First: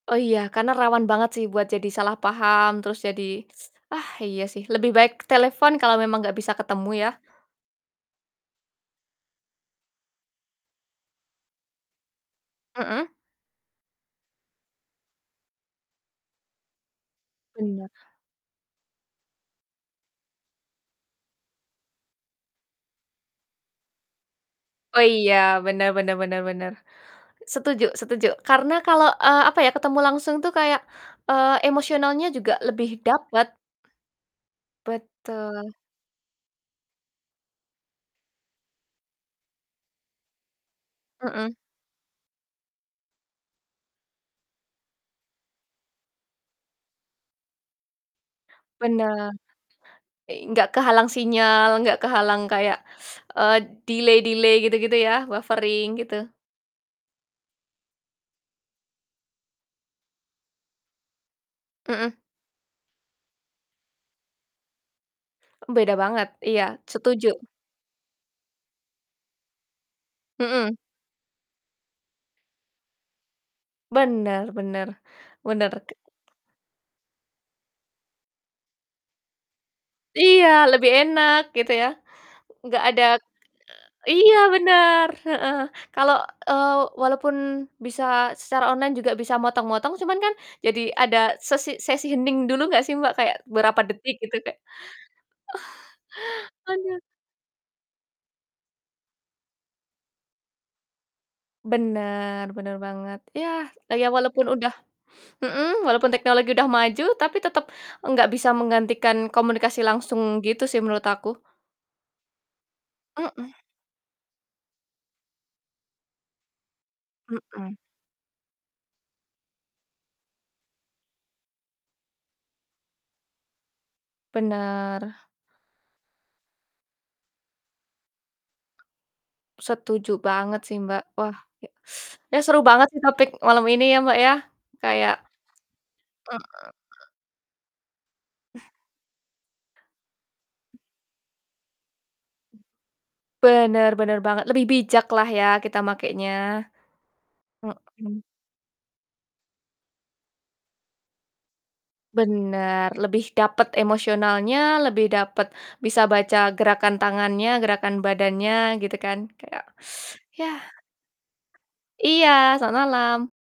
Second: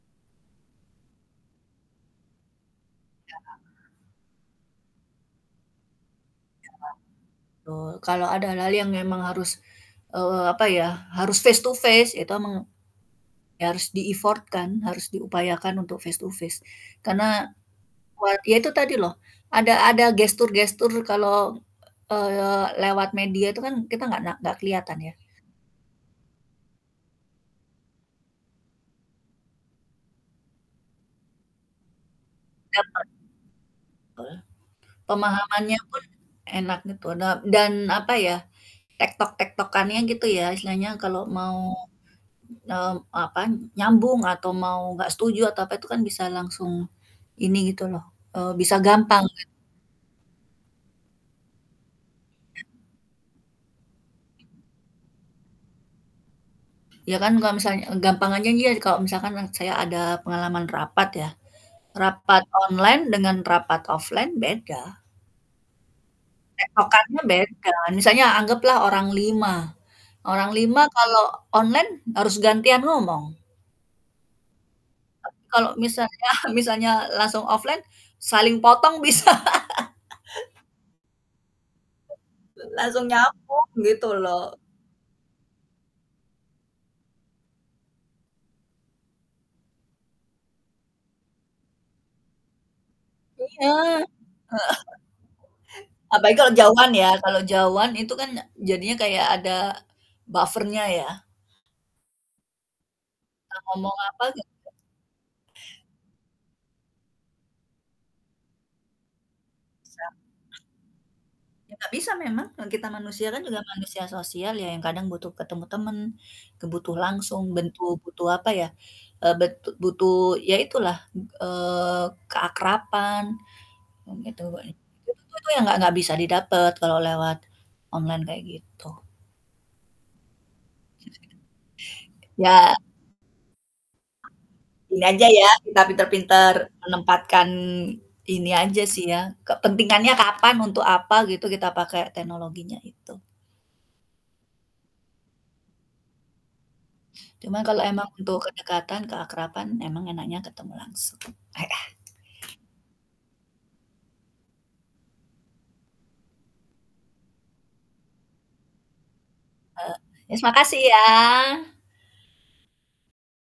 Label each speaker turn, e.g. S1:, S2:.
S1: Oh iya, karena rawan banget sih buat jadi salah paham, terus jadi
S2: Iya.
S1: ah iya sih, lebih baik telepon kalau memang nggak bisa
S2: Iya.
S1: ketemu ya.
S2: Betul, kalau ada hal-hal yang memang harus, eee, apa ya harus face to face, itu memang,
S1: Mhm.
S2: ya harus di-effort-kan, harus diupayakan untuk face to face, karena
S1: Bener.
S2: buat ya itu tadi loh, ada ada gestur-gestur kalau, eee, lewat media itu kan kita nggak na nggak kelihatan
S1: Oh
S2: ya.
S1: iya, bener bener bener bener. Setuju setuju. Karena kalau, eee, apa ya, ketemu langsung tuh kayak, eee, emosionalnya juga lebih
S2: Dapet.
S1: dapet.
S2: Betul.
S1: Betul.
S2: Pemahamannya pun enak gitu da dan apa ya, tektok-tektokkannya gitu ya istilahnya kalau
S1: Mhm.
S2: mau, mmm, apa, nyambung atau mau nggak setuju atau apa itu kan bisa langsung ini gitu loh, eee, bisa gampang
S1: Bener.
S2: gitu.
S1: I enggak kehalang sinyal, enggak kehalang kayak, eee, delay-delay gitu-gitu ya, buffering gitu.
S2: Ya kan kalau misalnya e gampang aja ni ya kalau misalkan orang saya ada, pengalaman rapat ya,
S1: Mhm.
S2: rapat online dengan rapat offline beda.
S1: Beda banget. Iya
S2: Tektokkannya
S1: setuju.
S2: beda. Misalnya anggaplah orang 5, orang
S1: Mhm.
S2: 5 kalau onine harus gantian ngomong.
S1: Bener bener.
S2: Tapi kalau
S1: Bener. [unintelligible]
S2: misalnya misalnya langsung offline saling potong bisa.
S1: Iya, lebih enak gitu ya, nggak ada
S2: Langsung nyambung, gitu
S1: iya
S2: loh.
S1: bener, heeh. Kalau, eee walaupun bisa secara online juga bisa motong-motong cuman kan jadi ada sesi sesi hening dulu nggak sih Mbak, kayak
S2: Iya, heeh.
S1: berapa detik gitu kayak
S2: Apa lagi kalau jauhan
S1: Aduh.
S2: ya, kalau jauhan itu kan e jadinya kayak ada buffer-nya ya.
S1: Bener, bener banget.
S2: Entah
S1: Ya,
S2: ngomong
S1: ya
S2: apa
S1: walaupun
S2: gitu.
S1: udah mhm, walaupun teknologi udah maju, tapi tetep nggak bisa menggantikan komunikasi
S2: Bisa.
S1: langsung gitu sih menurut aku.
S2: Ya enggak bisa memang, orang kita manusia kan
S1: Mhm.
S2: juga manusia sosial ya, yang kadang butuh ketemu temen, kebutuh langsung,
S1: Mhm.
S2: bentu butuh apa ya, eee, betu butuh ya itulah, eee, keakraban, ngomong itu kok ini. Itu
S1: Benar.
S2: tuh tuh tuh yang nggak nggak bisa didapat kalau lewat online kayak gitu.
S1: Setuju banget sih Mbak. Wah, ya ya seru
S2: Ya.
S1: banget nih topik malam ini ya Mbak ya,
S2: Gini
S1: kayak
S2: aja ya, kita
S1: hmm,
S2: pinter-pinter
S1: mmm.
S2: menempatkan, ini aja sih ya, kepentingannya kapan, untuk apa gitu kita pakai teknologinya itu.
S1: Bener bener banget, lebih bijak lah ya kita makenya.
S2: Cuma kalau emang
S1: Mhm.
S2: untuk kedekatan, keakraban, emang enaknya ketemu langsung. Heeh.
S1: Bener, lebih dapet emosionalnya, lebih dapet bisa baca gerakan tangannya, gerakan badannya, gitu kan. Kayak
S2: Eee, yes
S1: Iya.
S2: makasih ya.
S1: Iya, selamat malam.